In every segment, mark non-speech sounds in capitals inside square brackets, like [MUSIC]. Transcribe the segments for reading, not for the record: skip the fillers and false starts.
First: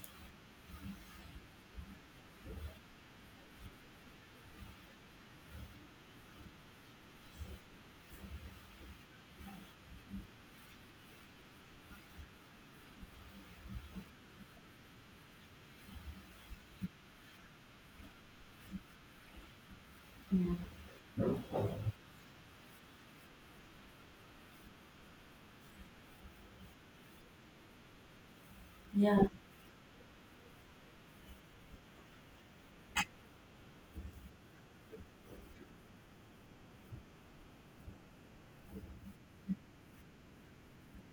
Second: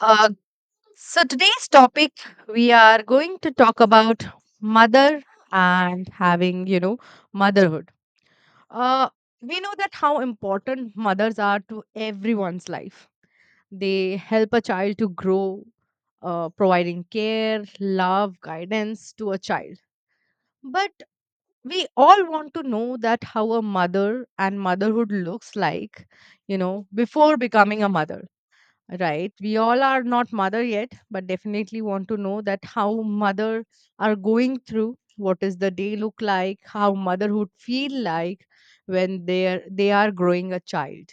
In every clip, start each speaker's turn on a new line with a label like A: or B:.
A: Uh, so today's topic we are going to talk about mother and having you know motherhood. Uh, we know that how important mothers are to everyone's life. They help a child to grow, providing care, love, guidance to a child.
B: Yeah,
A: But we all want to know that how a mother and motherhood looks like, you know, before becoming a mother.
B: yeah,
A: Right, we all are not mother yet, but definitely want to know that how mother are going through, what is the day look like, how motherhood feel like when they are growing a child,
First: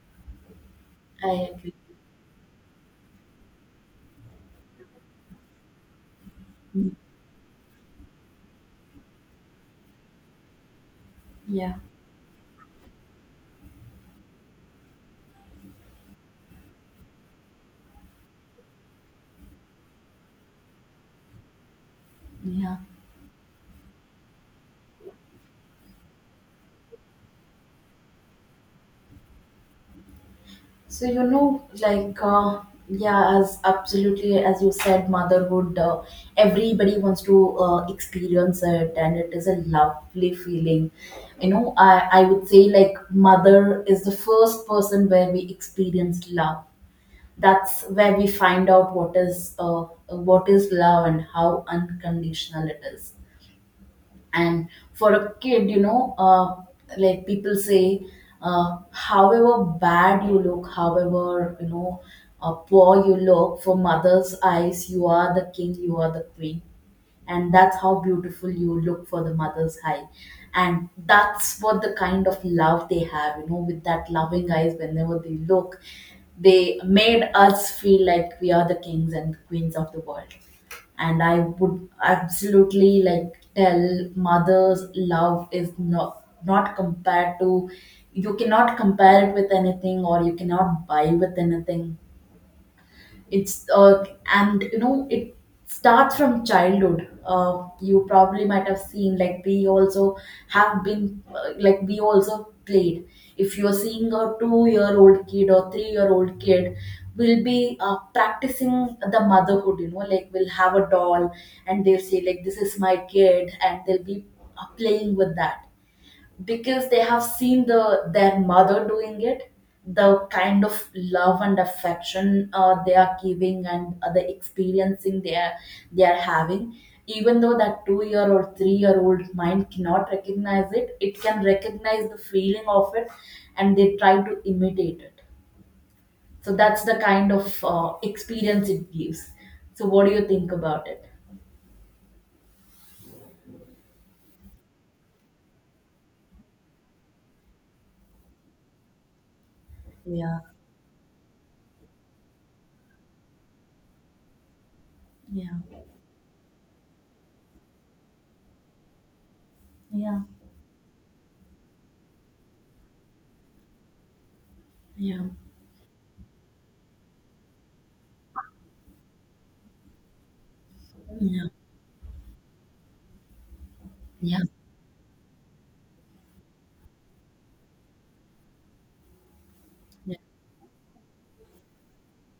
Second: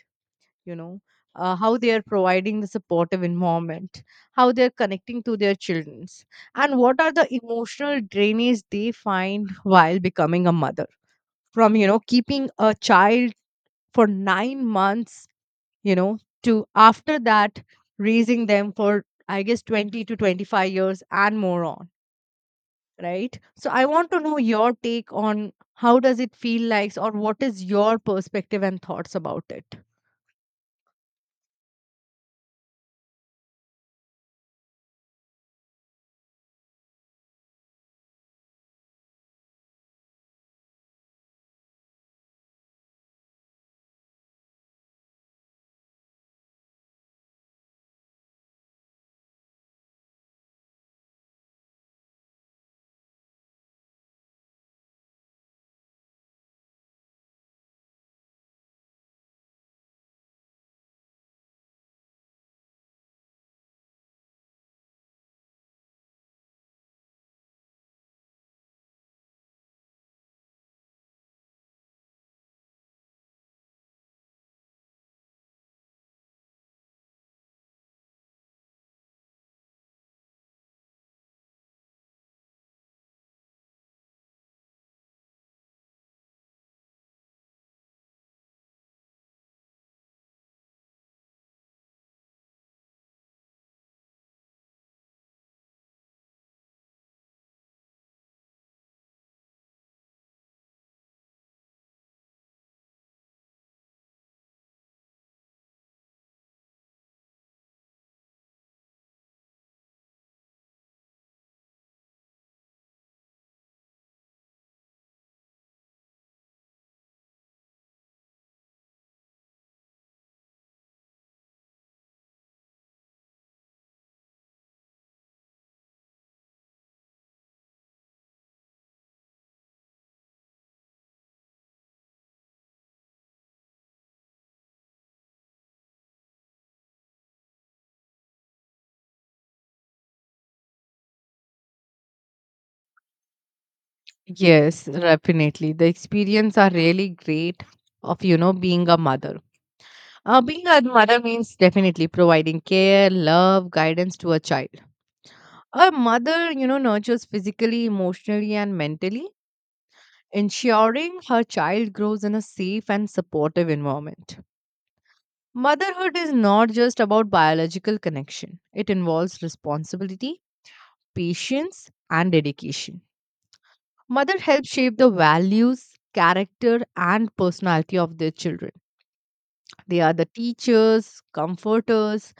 A: you know.
B: I
A: Uh,
B: agree.
A: how they are providing the supportive environment, how they are connecting to their childrens, and
B: Mm,
A: what are the emotional drainage they find while becoming a mother,
B: yeah,
A: from you know keeping a child for 9 months, you know, to after that raising them for I guess 20 to 25 years and more on.
B: yeah.
A: Right, so I want to know your take on how does it feel like, or what is your perspective and thoughts about it.
B: So, you know, like, yeah, as absolutely as you said, motherhood. Everybody wants to experience it, and it is a lovely feeling. You know, I would say, like, mother is the first person where we experience love. That's where we find out what is, what is love and how unconditional it is, and for a kid, you know, like people say, however bad you look, however, you know, poor you look, for mother's eyes you are the king, you are the queen, and that's how beautiful you look for the mother's eye. And that's what the kind of love they have, you know, with that loving eyes, whenever they look they made us feel like we are the kings and queens of the world. And I would absolutely, like, tell, mother's love is not compared to, you cannot compare it with anything, or you cannot buy with anything. It's, and you know it starts from childhood. You probably might have seen, like we also have been, like we also played. If you're seeing a 2-year old kid or 3-year old kid, will be practicing the motherhood, you know, like we'll have a doll and they'll say, like, this is my kid, and they'll be playing with that because they have seen the their mother doing it, the kind of love and affection they are giving, and the experiencing they are having. Even though that 2-year or 3-year old mind cannot recognize it, it can recognize the feeling of it, and they try to imitate it. So that's the kind of experience it gives. So what do you think about it?
A: Yes, definitely. The experience are really great of, you know, being a mother.
B: Yeah,
A: Being a mother means definitely providing care, love, guidance to a child.
B: yeah,
A: A mother, you know, nurtures physically, emotionally, and mentally,
B: yeah,
A: ensuring her child grows in a safe and supportive environment.
B: yeah,
A: Motherhood is not just about biological connection, it involves responsibility,
B: yeah,
A: patience, and dedication. Mother
B: yeah,
A: helps shape the values, character, and personality of their children. They are
B: yeah,
A: the teachers, comforters,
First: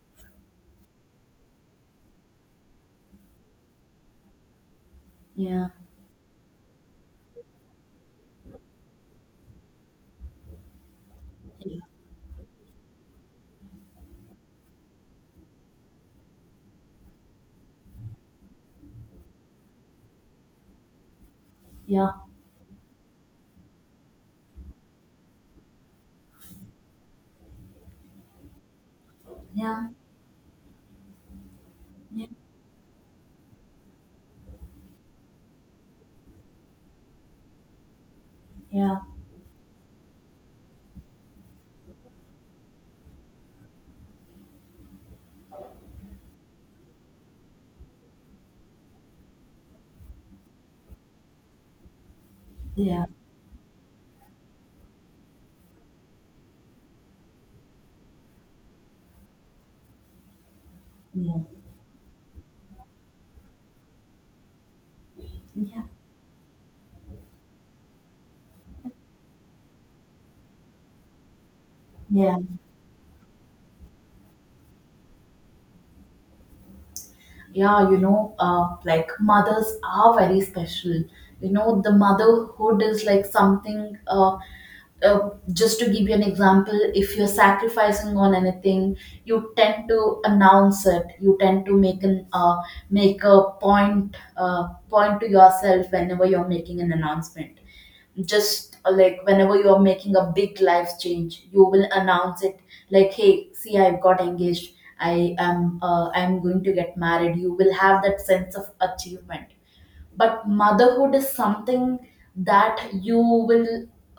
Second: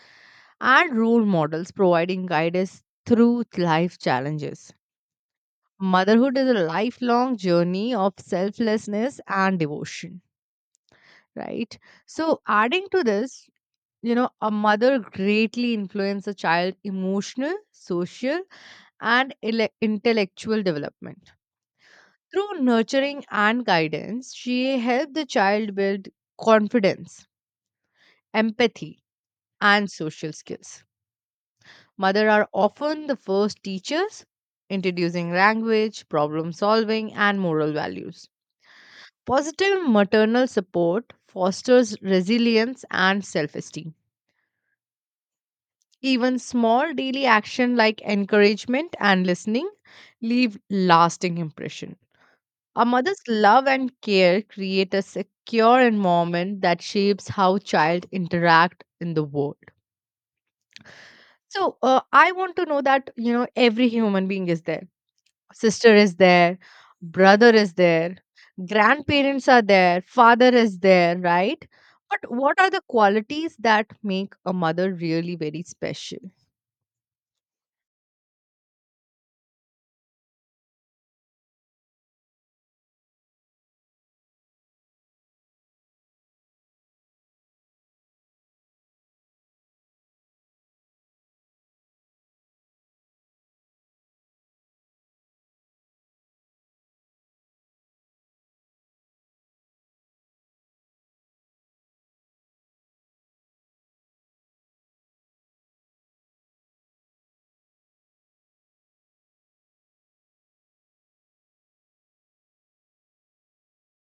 A: and role models, providing guidance through life challenges.
B: yeah,
A: Motherhood is a lifelong journey of selflessness and devotion, right? So, adding to this, you know, a mother greatly influences a child's emotional, social, and intellectual development.
B: yeah,
A: Through nurturing and guidance, she helped the child build confidence, empathy,
B: yeah,
A: and social skills.
B: yeah,
A: Mother are often the first teachers, introducing language, problem solving, and moral values.
B: yeah,
A: Positive maternal support fosters resilience and self esteem. Even small daily action like encouragement and listening leave lasting impression. A
B: yeah,
A: mother's love and care create a secure environment that shapes how child interact in the world.
B: yeah,
A: So I want to know that you know every human being is there,
B: yeah,
A: sister is there, brother is there, grandparents are there, father is there, right? But
B: yeah.
A: what are the qualities that make a mother really very special?
B: Yeah, you know, like mothers are very special. You know, the motherhood is like something. Just to give you an example, if you're sacrificing on anything, you tend to announce it. You tend to make a point, to yourself whenever you're making an announcement. Just, like whenever you are making a big life change you will announce it, like, hey see, I've got engaged, I am, I'm going to get married, you will have that sense of achievement. But motherhood is something that you will,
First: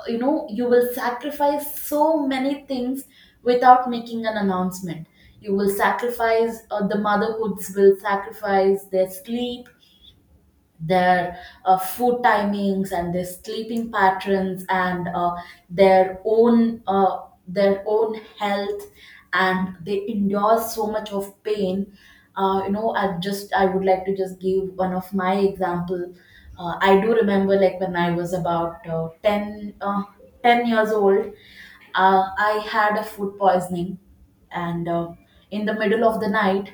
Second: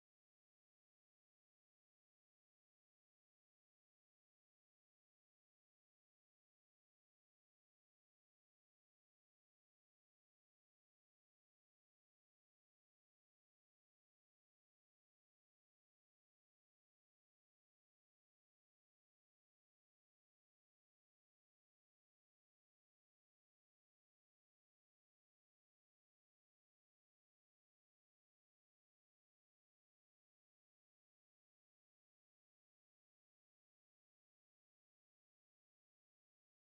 B: you know, you will sacrifice so many things without making an announcement. You will sacrifice, the motherhoods will sacrifice their sleep, their, food timings, and their sleeping patterns, and their own uh, their own health, and they endure so much of pain. You know, I would like to just give one of my example. I do remember, like, when I was about, 10 years old. I had a food poisoning, and, in the middle of the night,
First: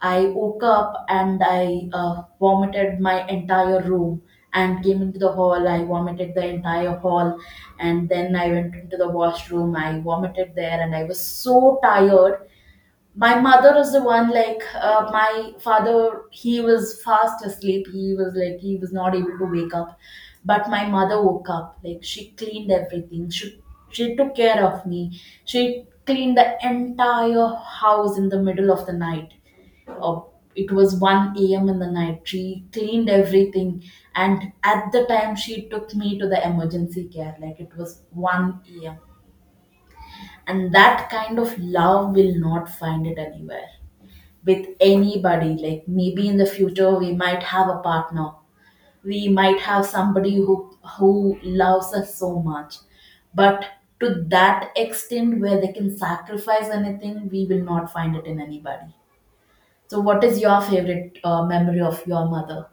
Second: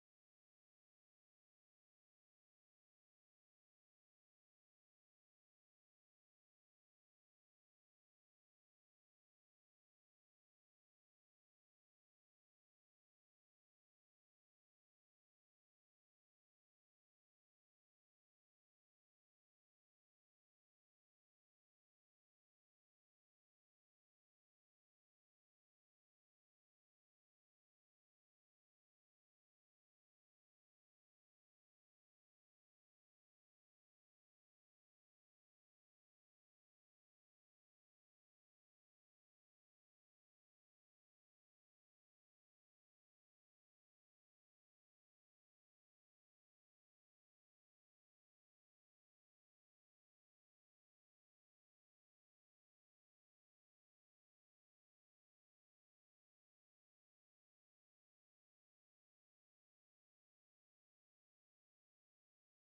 B: I woke up and I vomited my entire room and came into the hall. I vomited the entire hall, and then I went into the washroom. I vomited there, and I was so tired. My mother was the one, like, my father, he was fast asleep, he was not able to wake up. But my mother woke up, like, she cleaned everything, she took care of me. She cleaned the entire house in the middle of the night. uh, it was 1 a.m. in the night. She cleaned everything, and at the time, she took me to the emergency care. Like, it was 1 a.m. And that kind of love, will not find it anywhere with anybody. Like, maybe in the future we might have a partner. We might have somebody who loves us so much. But to that extent where they can sacrifice anything, we will not find it in anybody. So what is your favorite memory of your mother?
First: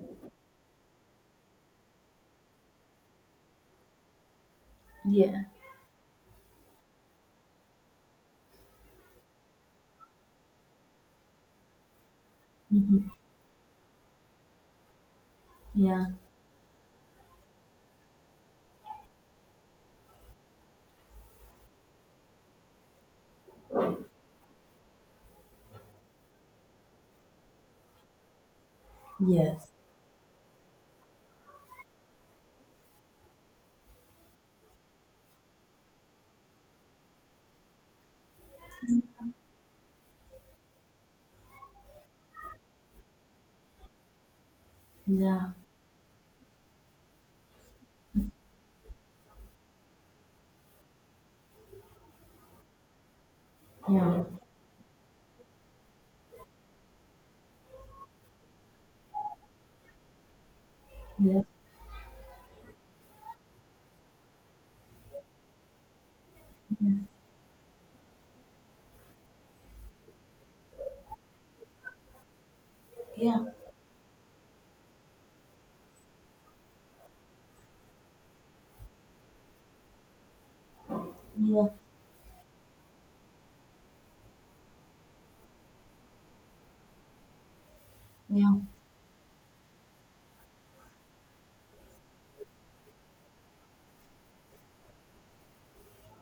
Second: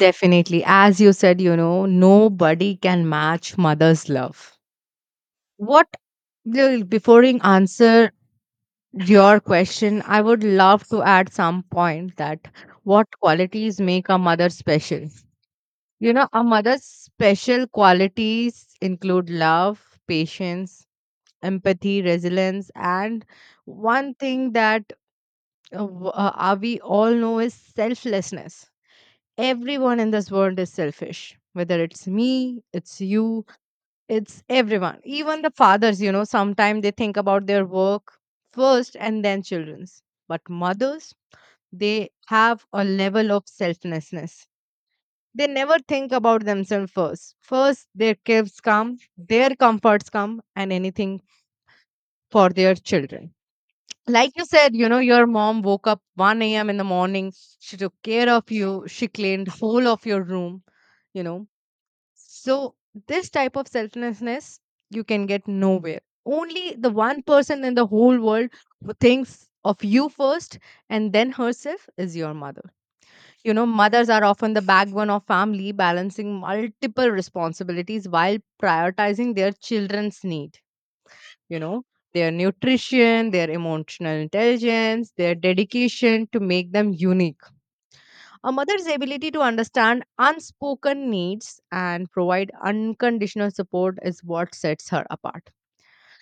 A: Definitely. As you said, you know, nobody can match mother's love.
B: Yeah.
A: What. Well, before I answer your question, I would love to add some point that what
B: Mhm.
A: qualities make a mother special.
B: Yeah.
A: You know, a mother's special qualities include love, patience, empathy, resilience, and one thing that we all know is selflessness.
B: Yes.
A: Everyone in this world is selfish, whether it's me, it's you, it's everyone. Even the fathers, you know, sometimes they think about their work first and then children's. But mothers, they have a level of selflessness. They
B: Yeah.
A: never think about themselves first. First, their kids come, their comforts come, and anything for their children.
B: Yeah.
A: Like you said, you know, your mom woke up 1 a.m. in the morning. She took care of you. She cleaned whole of your room, you
B: Yeah.
A: know. So, this type of selflessness you can get nowhere. Only
B: Yeah.
A: the one person in the whole world who thinks of you first and then herself is your mother.
B: Yeah. Yeah.
A: You know, mothers are often the backbone of family, balancing multiple responsibilities while prioritizing their children's need, you
B: Yeah.
A: know, their nutrition, their emotional intelligence, their dedication to make them unique. A
B: Yeah.
A: mother's ability to understand unspoken needs and provide unconditional support is what sets her apart.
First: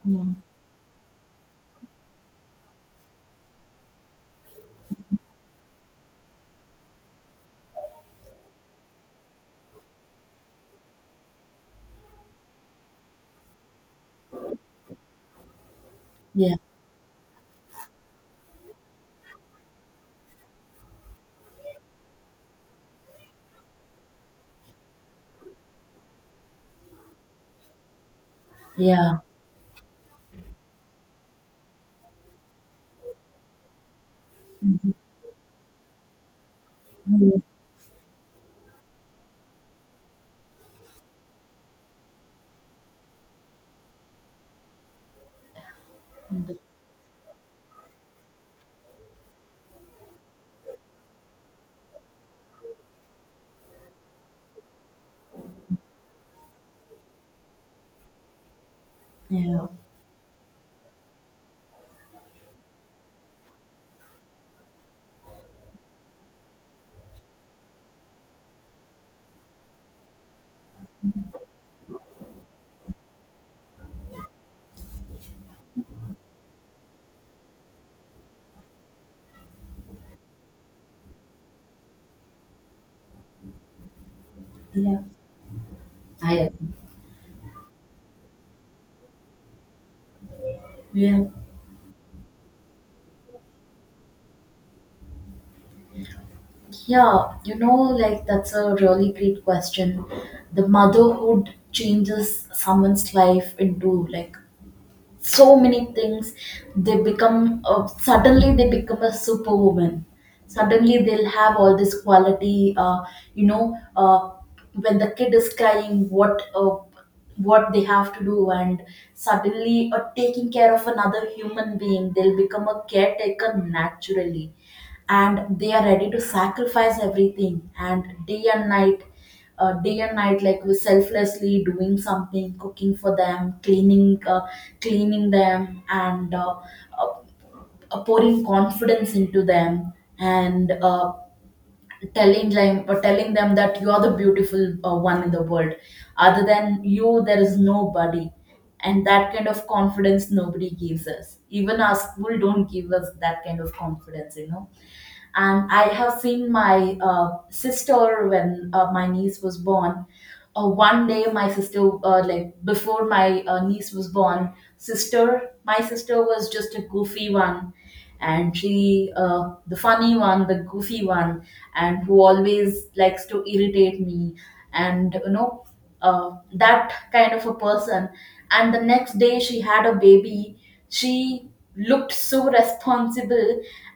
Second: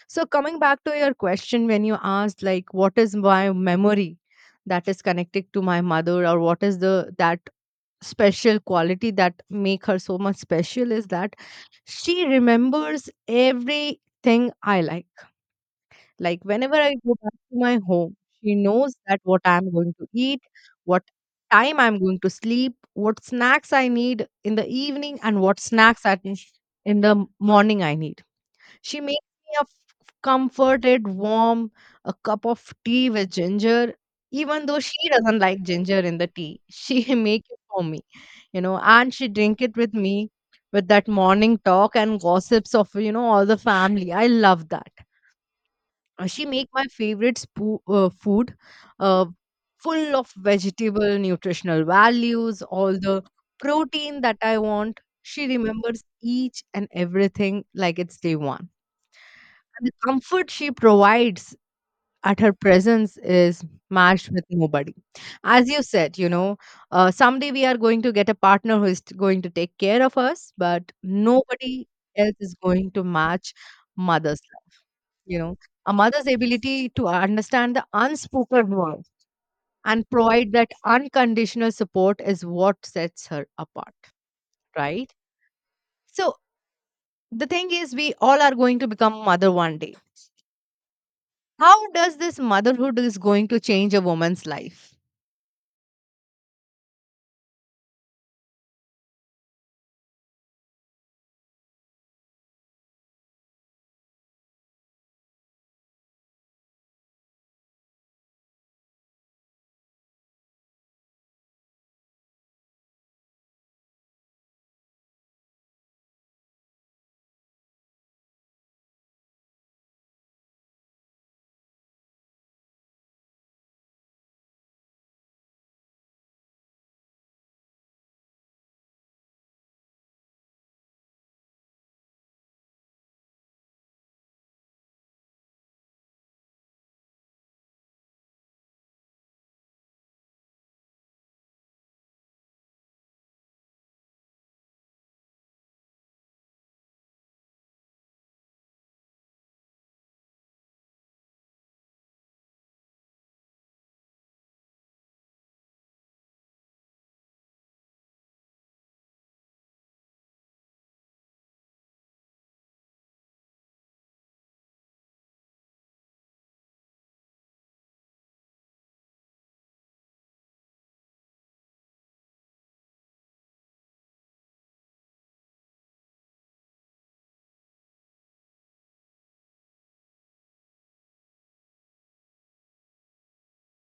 A: So, coming back to your question, when you asked, like, what is my memory that is connected to my mother, or what is the that special quality that make her so much special, is that she remembers everything I like. Like whenever I go back to my home, she knows that what I'm going to eat, what time I'm going to sleep, what snacks I need in the evening, and what snacks I need in the morning I need. She makes me a comforted, warm, a cup of tea with ginger. Even though she doesn't like ginger in the tea, she [LAUGHS]
B: Yeah. Yeah.
A: make it for me, you know, and she drink it with me with that morning talk and gossips of you know all the family. I love that. She make my favorite food, uh, full of vegetable nutritional values, all the protein that I want. She remembers each and everything like it's day one,
B: Yeah.
A: and the comfort she provides at her presence is matched with nobody. As you said, you know, someday we are going to get a partner who is going to take care of us, but nobody else is going to match mother's, you know, a mother's ability to understand the unspoken words and provide that unconditional support is what sets her apart,
B: Yeah.
A: right?
B: I
A: So
B: agree.
A: the thing is, we all are going to become mother one day.
B: Yeah,
A: How does this motherhood is going to change a woman's life?
B: yeah, you know, like, that's a really great question. The motherhood changes someone's life into, like, so many things. They become, suddenly they become a superwoman. Suddenly they'll have all this quality. You know, when the kid is crying, what they have to do, and suddenly, taking care of another human being, they'll become a caretaker naturally, and they are ready to sacrifice everything, and day and night, like we selflessly doing something, cooking for them, cleaning them and uh, pouring confidence into them, and telling them, or telling them that you are the beautiful, one in the world, other than you there is nobody. And that kind of confidence nobody gives us, even our school don't give us that kind of confidence, you know. And I have seen my, sister when, my niece was born. One day my sister, like before my, niece was born, sister my sister was just a goofy one, and she, the funny one, the goofy one, and who always likes to irritate me, and, you know, that kind of a person. And the next day she had a baby, she looked so responsible.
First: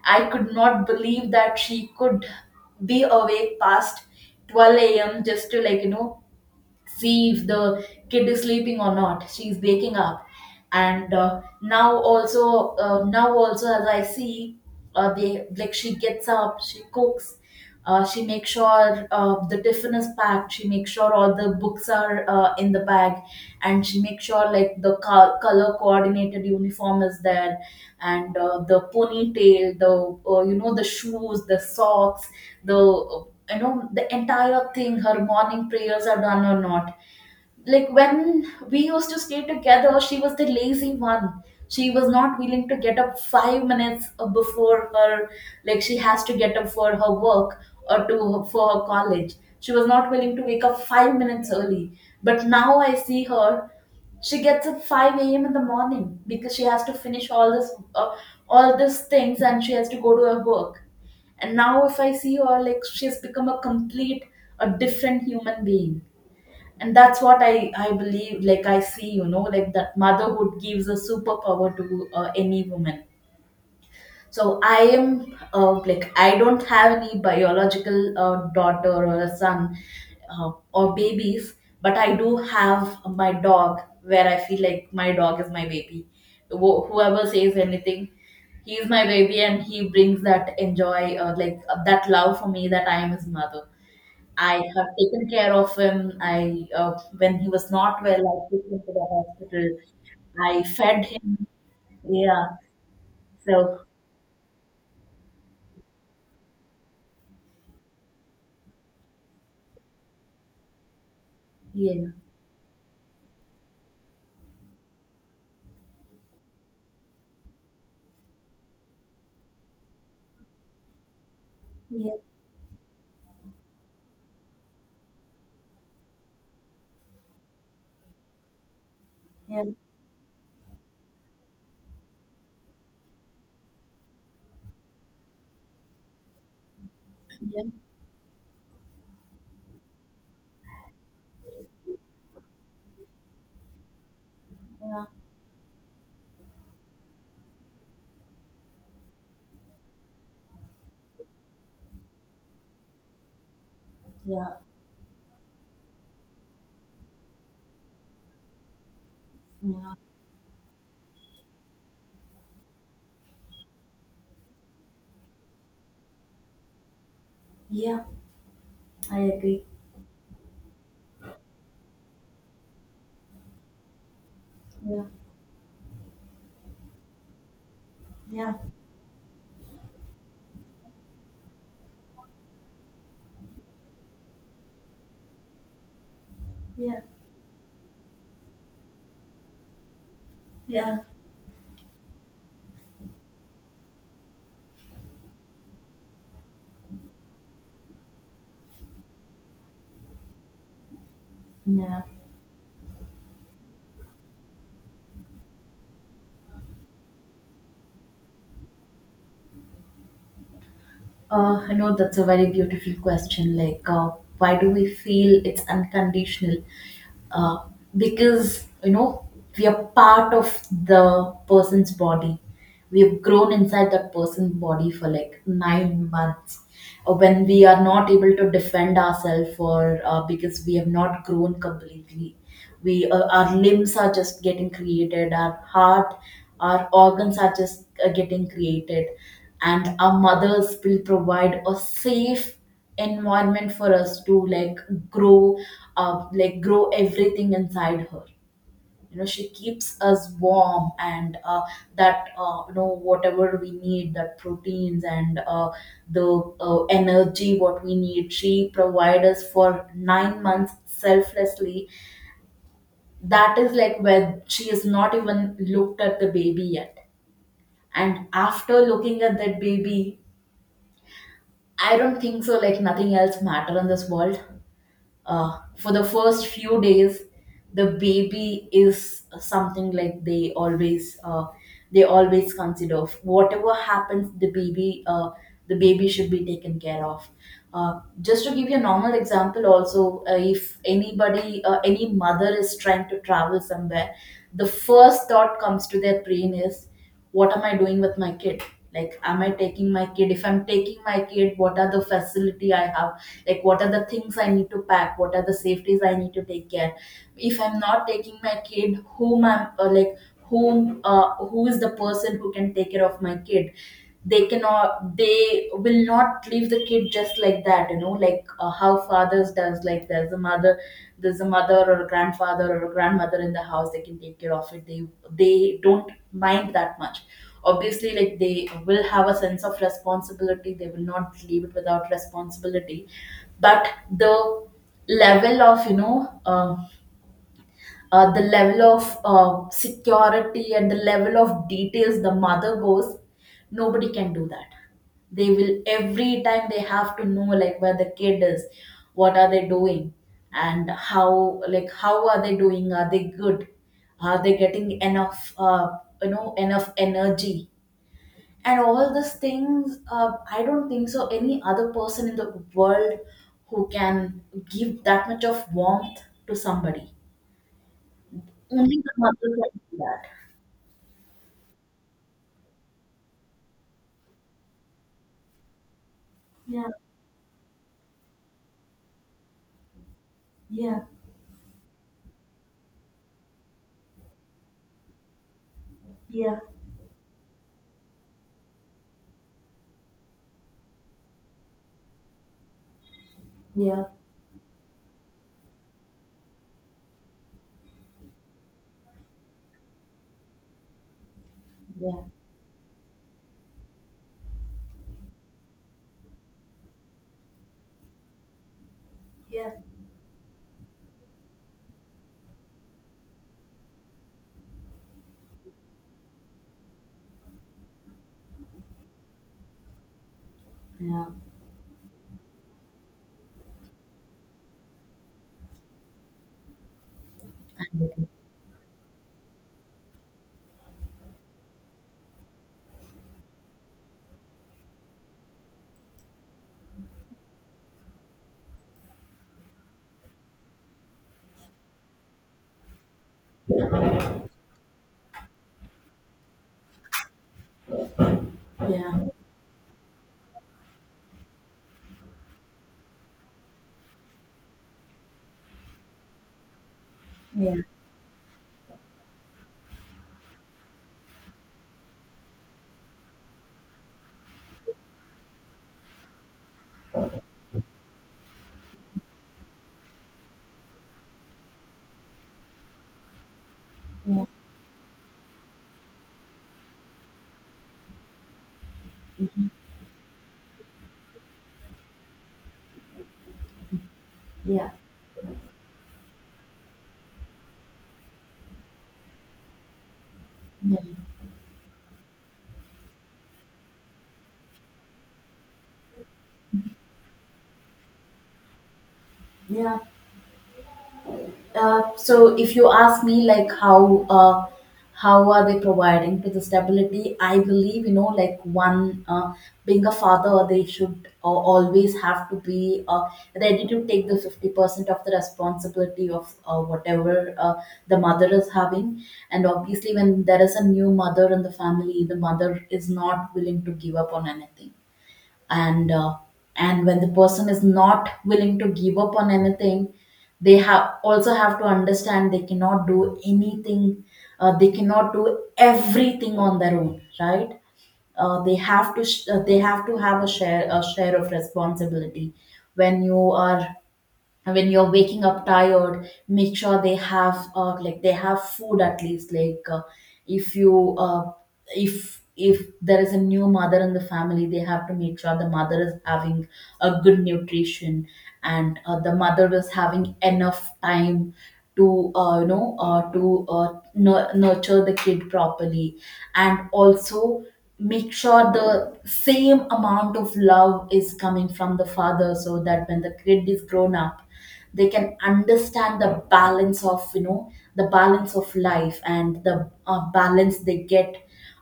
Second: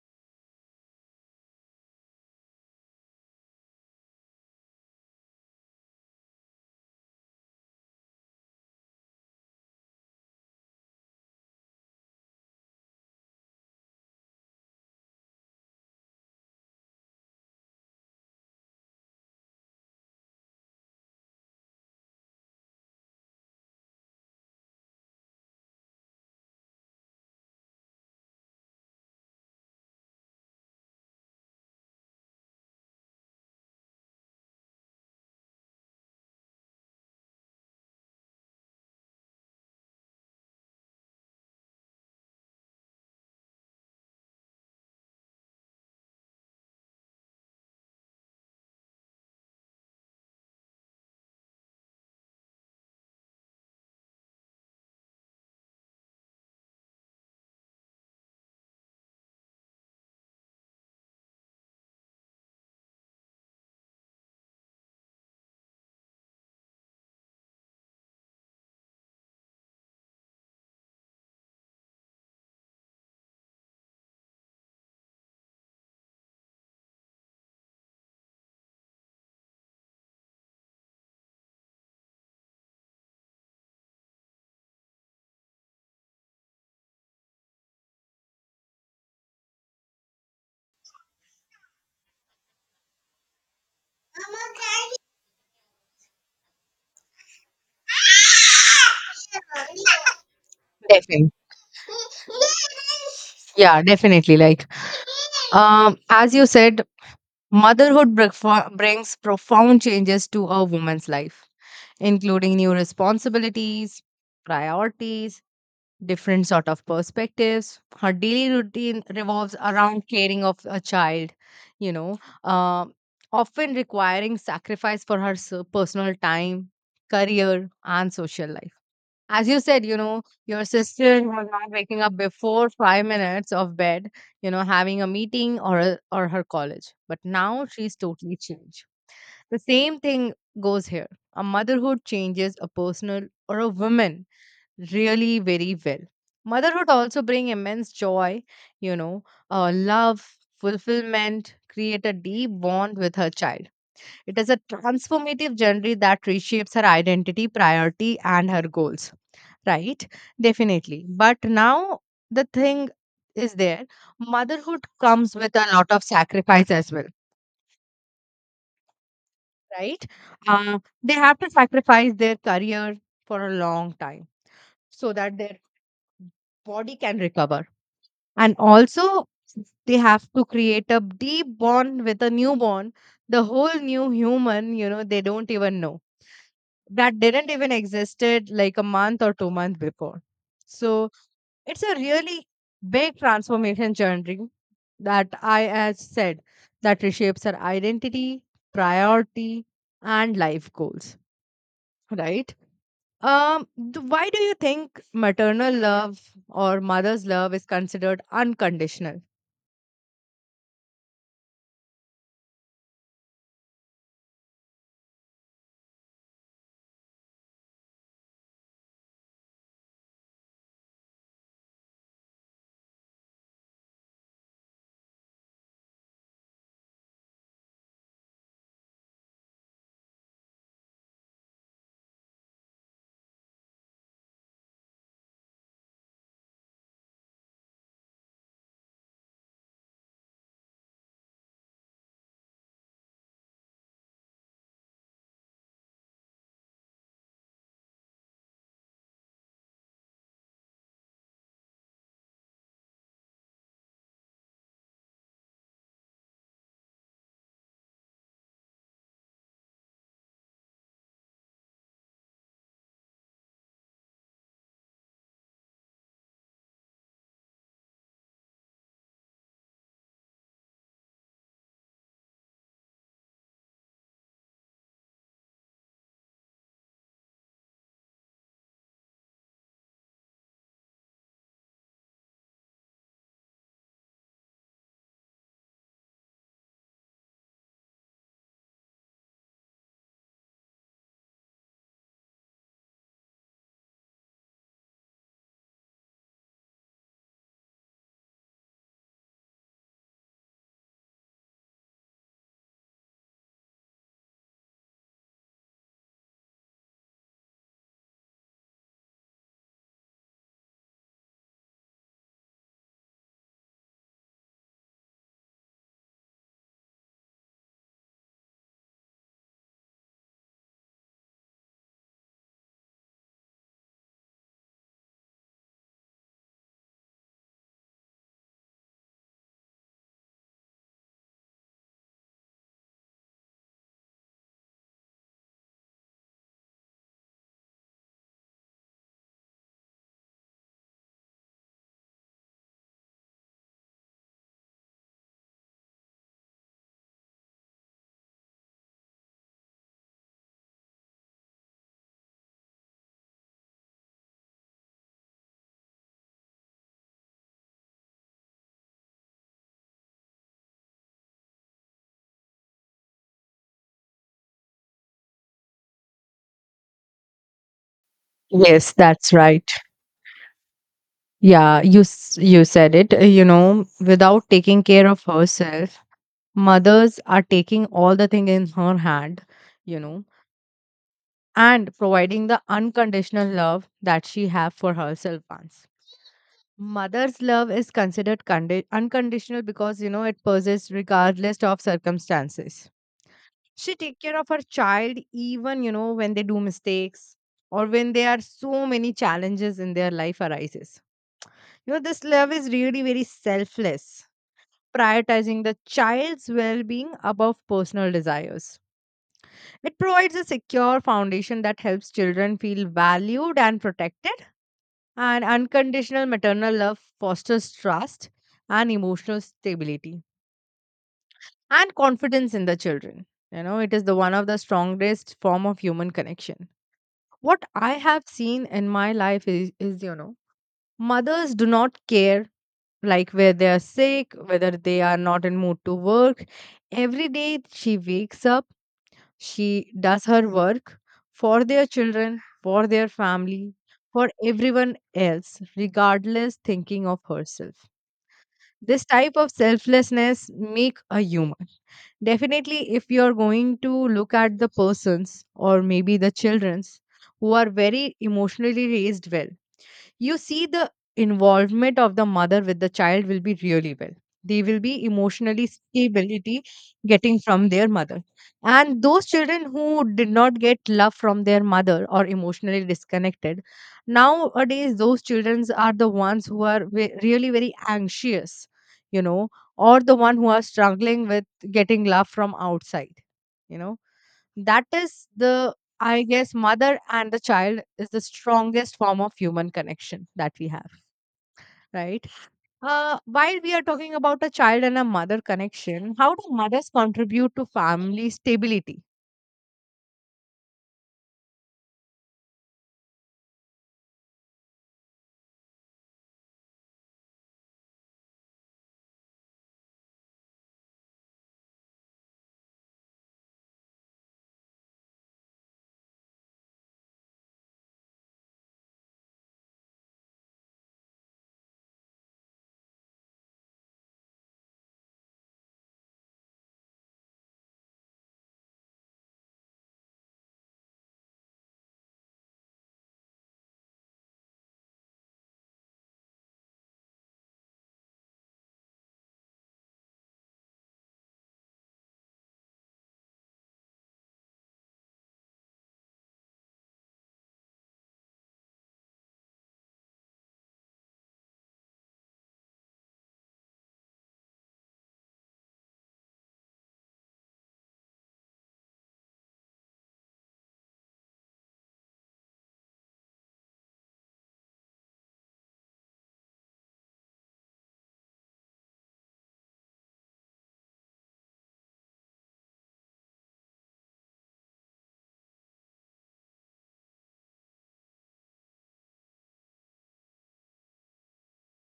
B: I could not believe that she could be awake past 12 a.m just to, like, you know, see if the kid is sleeping or not, she's waking up. And now also, as I see, they like she gets up, she cooks, she makes sure the tiffin is packed, she makes sure all the books are in the bag, and she makes sure, like, the color coordinated uniform is there, and the ponytail, the, you know, the shoes, the socks, the, you know, the entire thing, her morning prayers are done or not. Like, when we used to stay together she was the lazy one. She was not willing to get up 5 minutes before her, like, she has to get up for her work, or to for her college, she was not willing to wake up 5 minutes early. But now I see her, she gets up 5 a.m in the morning because she has to finish all this, uh, all these things, and she has to go to her work. And now if I see her, like, she has become a complete, a different human being. And that's what I believe. Like, I see, you know, like, that motherhood gives a superpower to any woman. So I am, like, I don't have any biological, daughter or a son, or babies, but I do have my dog, where I feel like my dog is my baby. Whoever says anything, he is my baby, and he brings that enjoy, like, that love for me that I am his mother. I have taken care of him. I, when he was not well, I took him to the hospital. I fed
A: Definitely.
B: him. Yeah. So
A: Yeah, definitely. Like, as you said, motherhood brings profound changes to a woman's life,
B: yeah,
A: including new responsibilities, priorities, different sort of perspectives. Her daily routine revolves around caring of a child, you
B: yeah,
A: know, uh, often requiring sacrifice for her personal time, career, and social life. As you
B: yeah,
A: said, you know, your sister was not waking up before 5 minutes of bed, you know, having a meeting or her college. But
B: yeah,
A: now she's totally changed, the same thing goes here. A motherhood changes a personal or a woman
B: yeah,
A: really very well. Motherhood also bring immense joy, you know, love, fulfillment, create a deep bond with her child. It is
B: yeah,
A: a transformative journey that reshapes her identity, priority, and her goals.
B: yeah.
A: Right? Definitely. But now the thing is there. Motherhood comes with a lot of sacrifice as well,
B: Yeah, I agree.
A: right? They have to sacrifice their career for a long time
B: Yeah,
A: so that their body can recover.
B: yeah,
A: And also, they have to create a deep bond with a newborn, the whole new human, you know, they don't even know.
B: yeah,
A: That didn't even existed like a month or 2 months before.
B: yeah,
A: So it's a really big transformation journey that I as said, that reshapes our identity, priority, and life goals,
B: yeah.
A: right? Um, why do you think maternal love or mother's love is considered unconditional?
B: I know that's a very beautiful question. Like, why do we feel it's unconditional? Uh, because, you know, we are part of the person's body. We've grown inside that person's body for like 9 months. Or when we are not able to defend ourselves, or because we have not grown completely, we, our limbs are just getting created, our heart, our organs are just getting created, and our mothers will provide a safe environment for us to like grow, like grow everything inside her. You know, she keeps us warm, and that you know, whatever we need, that proteins and the energy what we need, she provides us for 9 months selflessly. That is like where she has not even looked at the baby yet. And after looking at that baby, I don't think so, like nothing else matter in this world. For the first few days, the baby is something like they always consider, whatever happens, the baby should be taken care of. Just to give you a normal example also, if anybody any mother is trying to travel somewhere, the first thought comes to their brain is, what am I doing with my kid? Like, am I taking my kid? If I'm taking my kid, what are the facility I have? Like, what are the things I need to pack, what are the safeties I need to take care? If I'm not taking my kid, whom I'm like whom who is the person who can take care of my kid? They cannot, they will not leave the kid just like that, you know, like how fathers does. Like, there's a mother, there's a mother or a grandfather or a grandmother in the house, they can take care of it, they don't mind that much. Obviously, like, they will have a sense of responsibility, they will not leave it without responsibility. But the level of, you know, the level of security, and the level of details the mother goes, nobody can do that. They will, every time they have to know like where the kid is, what are they doing, and how, like how are they doing, are they good, are they getting enough you know, enough energy, and all these things. I don't think so any other person in the world who can give that much of warmth to somebody.
A: Yes,
B: Only the
A: that's
B: marble
A: right.
B: can do that.
A: Yeah, you you said it. You know, without taking care of herself,
B: Yeah,
A: mothers are taking all the thing in her hand, you know,
B: yeah,
A: and providing the unconditional love that she have for herself once.
B: yeah,
A: Mother's love is considered unconditional because you know it persists regardless of circumstances. She
B: yeah,
A: take care of her child even you know when they do mistakes, or when there are so many challenges in their life arises. You know,
B: yeah,
A: this love is really very selfless, prioritizing the child's well-being above personal desires.
B: yeah.
A: It provides a secure foundation that helps children feel valued and protected, and unconditional maternal love fosters trust and emotional stability
B: Yeah,
A: and confidence in the children. You know, it is the one of the strongest form of human connection. What I have
B: and,
A: seen in my life is you know, mothers do not care like where they are sick, whether they are not in mood to work. Every day she wakes up, she does her work for their children, for their family, for everyone else, regardless thinking of herself.
B: yeah,
A: This
B: yeah,
A: type of selflessness make a human. Definitely, if you're going to look at the persons or maybe the children's who are
B: yeah,
A: very emotionally raised well, you see the involvement of the mother with the child will be really well. They will be emotionally stability getting from their mother, and those children who did not get love from their mother or emotionally disconnected nowadays, those children are the ones who are really very anxious, you know, or the one who are struggling with getting love from outside, you know.
B: yeah,
A: That
B: yeah,
A: is the, I guess, mother and the child is the strongest form of human connection that we have,
B: yeah,
A: right? While we are talking about a child and a mother connection, how do mothers contribute to family stability?
B: yeah. So if you ask me like how are they providing to the stability, I believe, you know, like one, being a father, they should always have to be ready to take the 50% of the responsibility of whatever, the mother is having. And obviously, when there is a new mother in the family, the mother is not willing to give up on anything, and uh, and when the person is not willing to give up on anything, they have also have to understand they cannot do anything. They cannot do everything on their own, right? They have to they have to have a share of responsibility. When you are, and when you're waking up tired, make sure they have like they have food at least, like if you uh, if there is a new mother in the family, they have to make sure the mother is having a good nutrition, and the mother is having enough time to you know, to nurture the kid properly. And also make sure the same amount of love is coming from the father, so that when the kid is grown up, they can understand the balance of, you know, the balance of life, and the balance they get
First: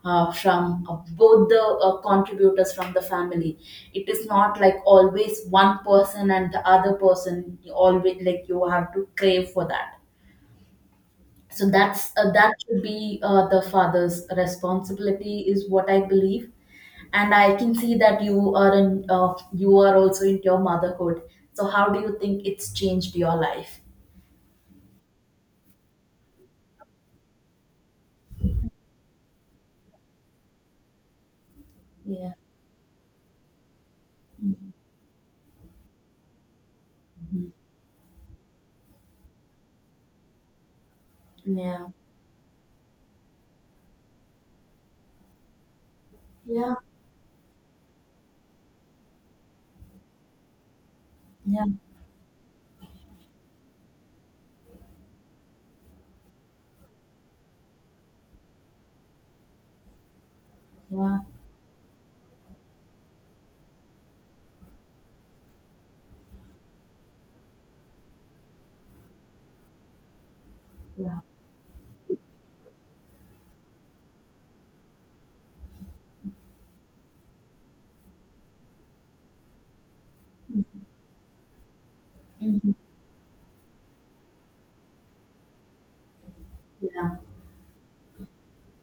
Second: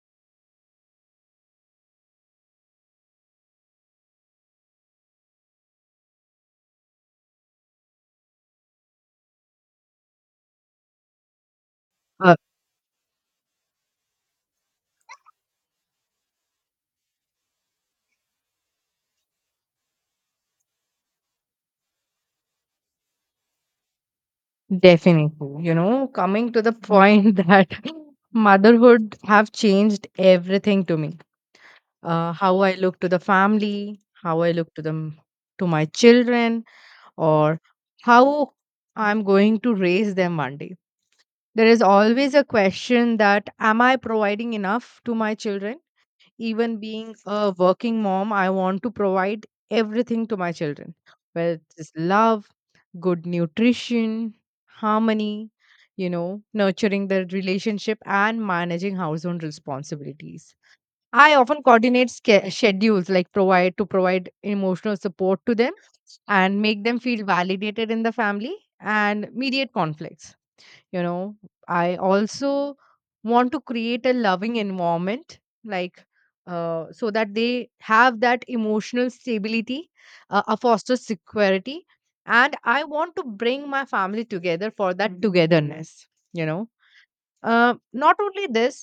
B: from both the contributors from the family. It is not like always one person and the other person, always like you have to crave for that. So that's
A: Uh,
B: that should be the father's responsibility is what I believe. And I can see that you are in, you are also into your motherhood, so how do you think it's changed your life?
A: definitely. You know, coming to the point [LAUGHS] that motherhood have changed everything to me.
B: Yeah.
A: How I look to the family, how I look to them, to my children,
B: Mhm.
A: or how I'm going to raise them one day. There is
B: Yeah,
A: always a question that am I providing enough to my children?
B: yeah,
A: Even being a working mom, I want to provide everything to my children, whether it
B: yeah,
A: is love, good nutrition, harmony, you know, nurturing their relationship and managing household responsibilities.
B: yeah,
A: I often coordinate schedules like provide emotional support to them and make them feel validated in the family and mediate conflicts. you
B: yeah.
A: know I also want to create a loving environment, like so that they have that emotional stability, a foster security, and
B: Mhm.
A: I want to bring my family together for that togetherness. you know
B: Yeah,
A: Not only this,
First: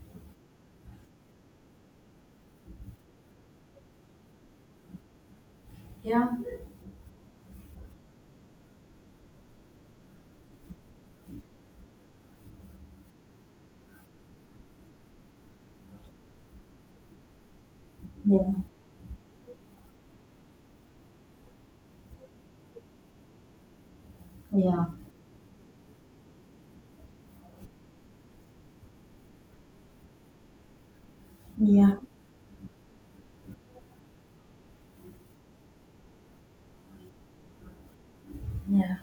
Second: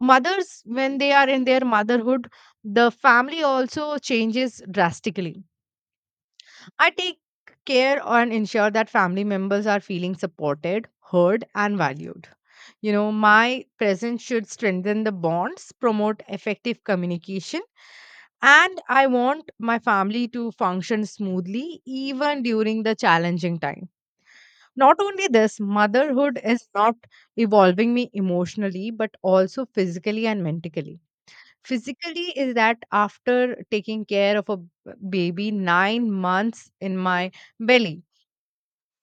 A: mothers when they are in their motherhood, the family also changes drastically.
B: yeah.
A: I take care and ensure that family members are feeling supported, heard, and valued. You know, my presence should strengthen the bonds, promote effective communication,
B: Yeah.
A: and I want my family to function smoothly even during the challenging time.
B: Yeah.
A: Not only this, motherhood is not evolving me emotionally, but also physically and mentally.
B: Yeah.
A: Physically is that after taking care of a baby 9 months in my belly,
B: Yeah.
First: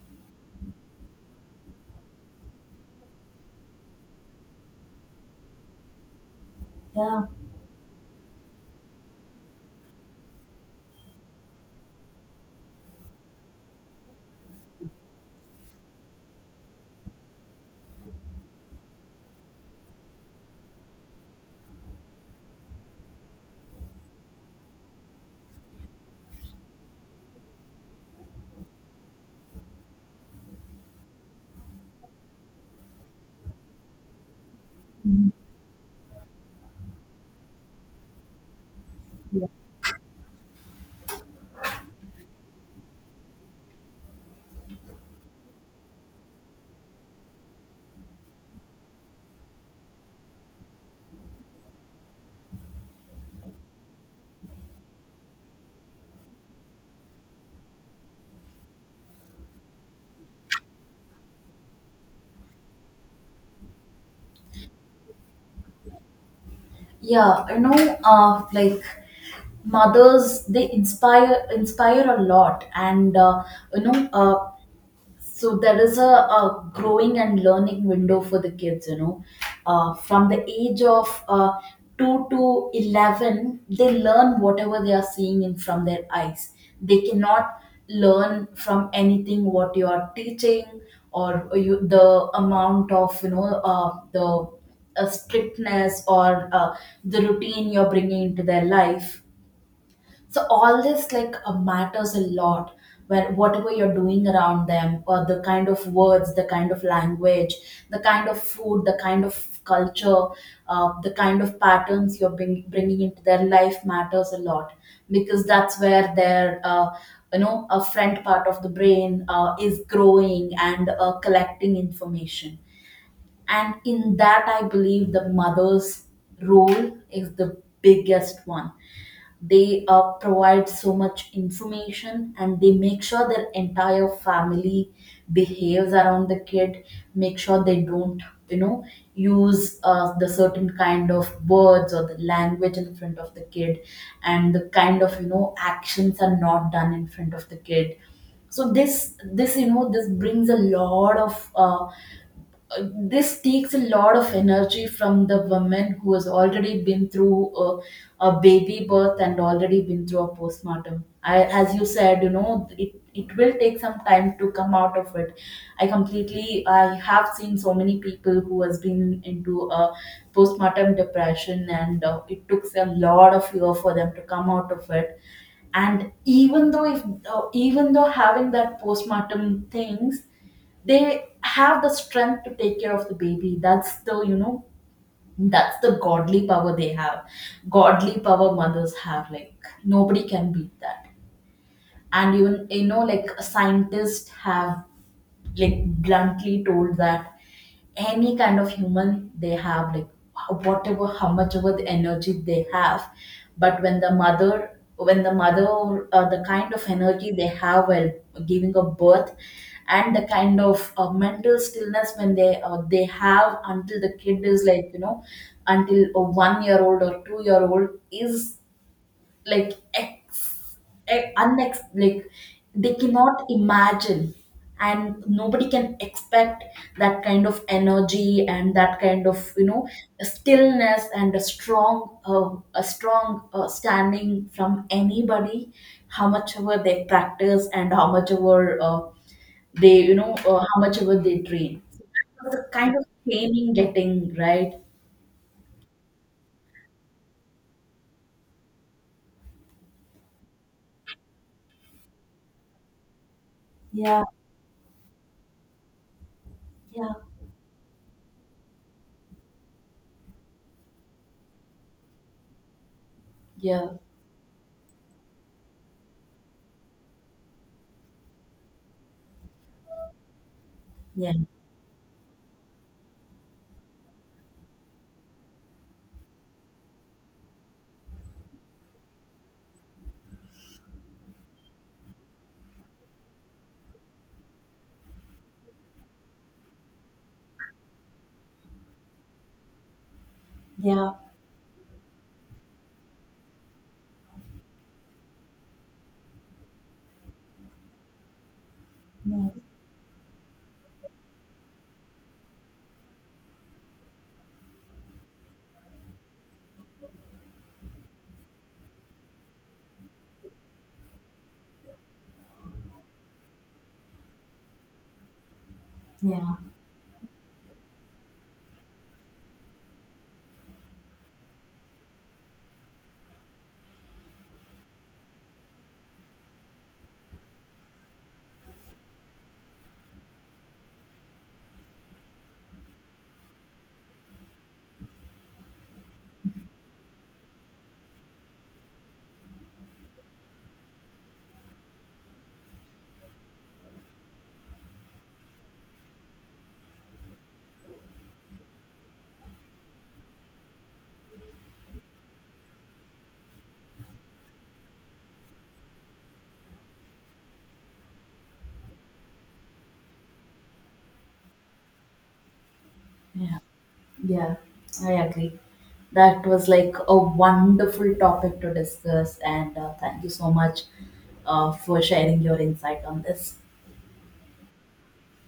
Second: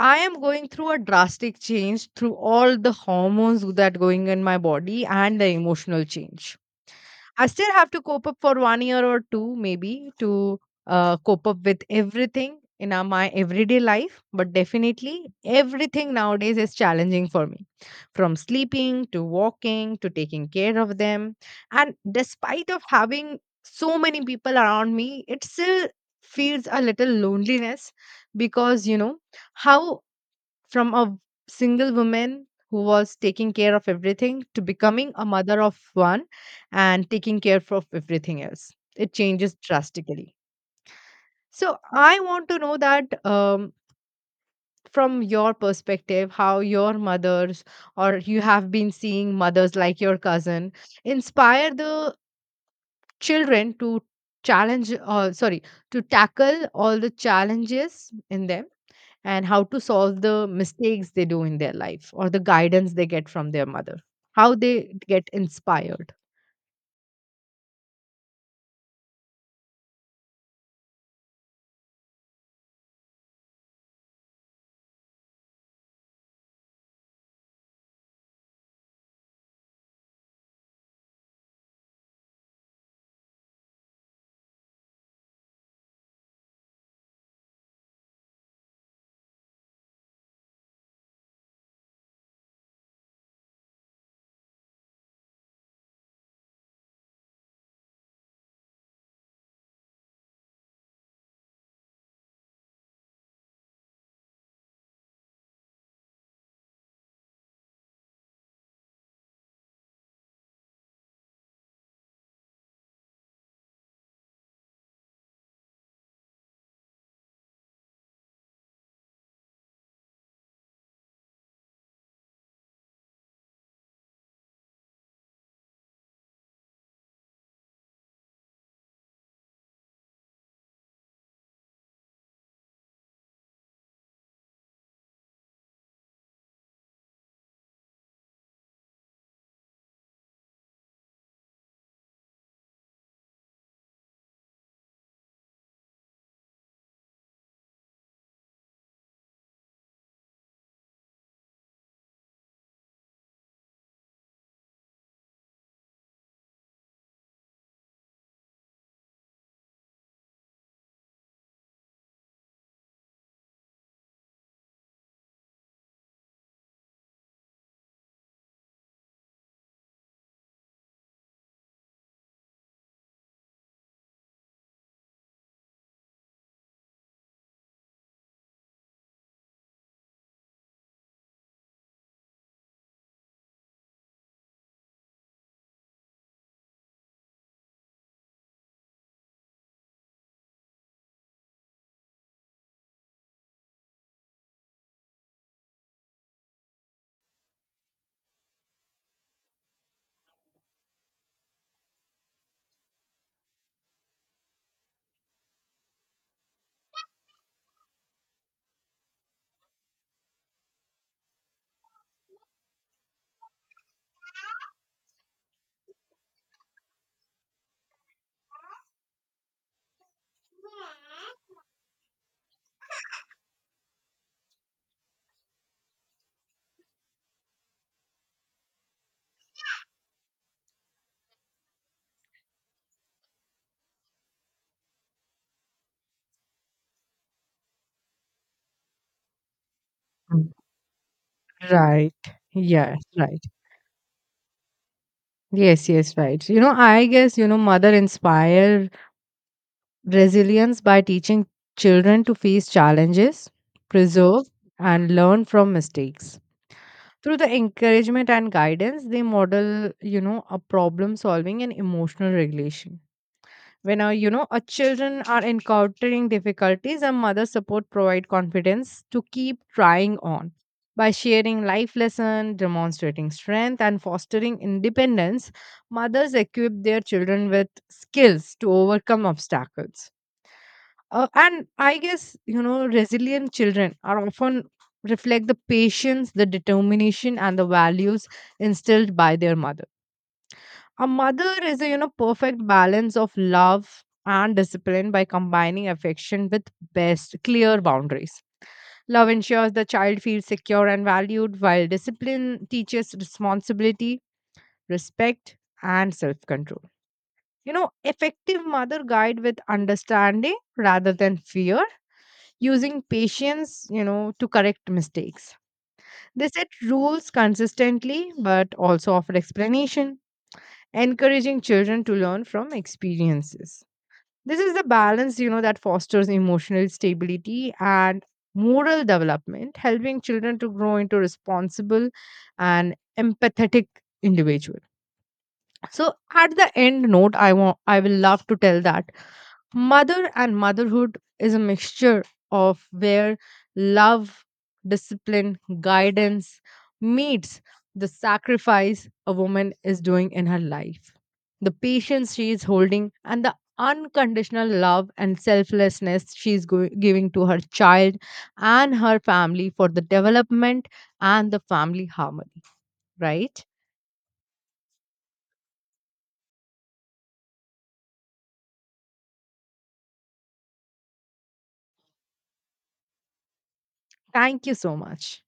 A: I am going through a drastic change through all the hormones that going in my body and the emotional change.
B: Yeah.
A: I still have to cope up for one year or two, maybe, to cope up with everything in my everyday life. But definitely, everything nowadays is challenging for me, from sleeping to walking to taking care of them. And despite of having so many people around me, it still feels a little loneliness, because you know how, from a single woman who was taking care of everything to becoming a mother of one and taking care of everything else, it
B: Yeah.
A: changes drastically. So I want to know that, from your perspective, how your mothers or you have been seeing mothers like your cousin inspire the children to challenge sorry to tackle all the challenges in them, and how to solve the mistakes they do in their life, or the guidance they get from their mother, how they get inspired.
B: Yeah, you know, like mothers, they inspire a lot, and you know, so there is a growing and learning window for the kids, you know, from the age of 2 to 11, they learn whatever they are seeing in from their eyes. They cannot learn from anything what you are teaching. Or you, the amount of, you know, the strictness, or the routine you're bringing into their life, so all this, like, matters a lot. Where whatever you're doing around them, or the kind of words, the kind of language, the kind of food, the kind of culture, the kind of patterns you're bringing into their life matters a lot. Because that's where their you know, a front part of the brain is growing and collecting information. And in that, I believe the mother's role is the biggest one. They provide so much information, and they make sure their entire family behaves around the kid, make sure they don't, you know, use the certain kind of words or the language in front of the kid, and the kind of, you know, actions are not done in front of the kid. So this you know, this brings a lot of this takes a lot of energy from the woman who has already been through a baby birth, and already been through a postpartum. I, as you said, you know, it will take some time to come out of it. I completely, I have seen so many people who has been into a postpartum depression, and it took a lot of year for them to come out of it. And even though if even though having that postpartum things, they have the strength to take care of the baby. That's the, you know, that's the godly power they have. Godly power mothers have, like nobody can beat that. And even, you know, like scientists have like bluntly told that any kind of human they have, like whatever how much of the energy they have, but when the mother, when the mother, the kind of energy they have while giving a birth, and the kind of mental stillness when they have until the kid is like, you know, until a 1 year old or 2 year old, is like ex, ex unex like they cannot imagine, and nobody can expect that kind of energy, and that kind of, you know, stillness, and a strong standing from anybody, how much ever they practice, and how much ever they, you know,
A: Mm.
B: how much ever they train. So
A: Right.
B: that's the kind
A: Yes,
B: of
A: right.
B: training getting right.
A: Yes, yes, right. You know, I guess, you know, mother inspire resilience by teaching children to face challenges,
B: Yeah,
A: preserve, and learn from mistakes.
B: yeah,
A: Through the encouragement and guidance, they model, you know, a problem solving and emotional regulation.
B: yeah,
A: When you know, our children are encountering difficulties, a mother support provide confidence to keep trying on, by
B: yeah,
A: sharing life lesson, demonstrating strength, and fostering independence. Mothers equip their children with skills to overcome obstacles, and I guess, you know, resilient children are often reflect the patience, the determination, and the values instilled by their mother. A
B: yeah,
A: mother is a, you know, perfect balance of love and discipline, by combining affection with best clear boundaries. Love ensures the child feels secure and valued, while discipline teaches responsibility, respect, and self-control. You know, effective mother guide with understanding rather than fear, using patience, you know, to correct mistakes. They
B: yeah,
A: set rules consistently but also offer explanation, encouraging children to learn from experiences. This is the balance, you know, that fosters emotional stability and moral development, helping children to grow into responsible and empathetic individuals. So at the end note, I will love to tell that mother and motherhood is a mixture of where love, discipline, guidance meets the sacrifice a woman is doing in her life, the patience she is holding, and the unconditional love and selflessness she is giving to her child and her family for the development and the family harmony.
B: yeah.
A: Right?
B: Yeah, I agree. That was like a wonderful topic to discuss, and thank you so much for sharing your insight on this.
A: Thank you so much.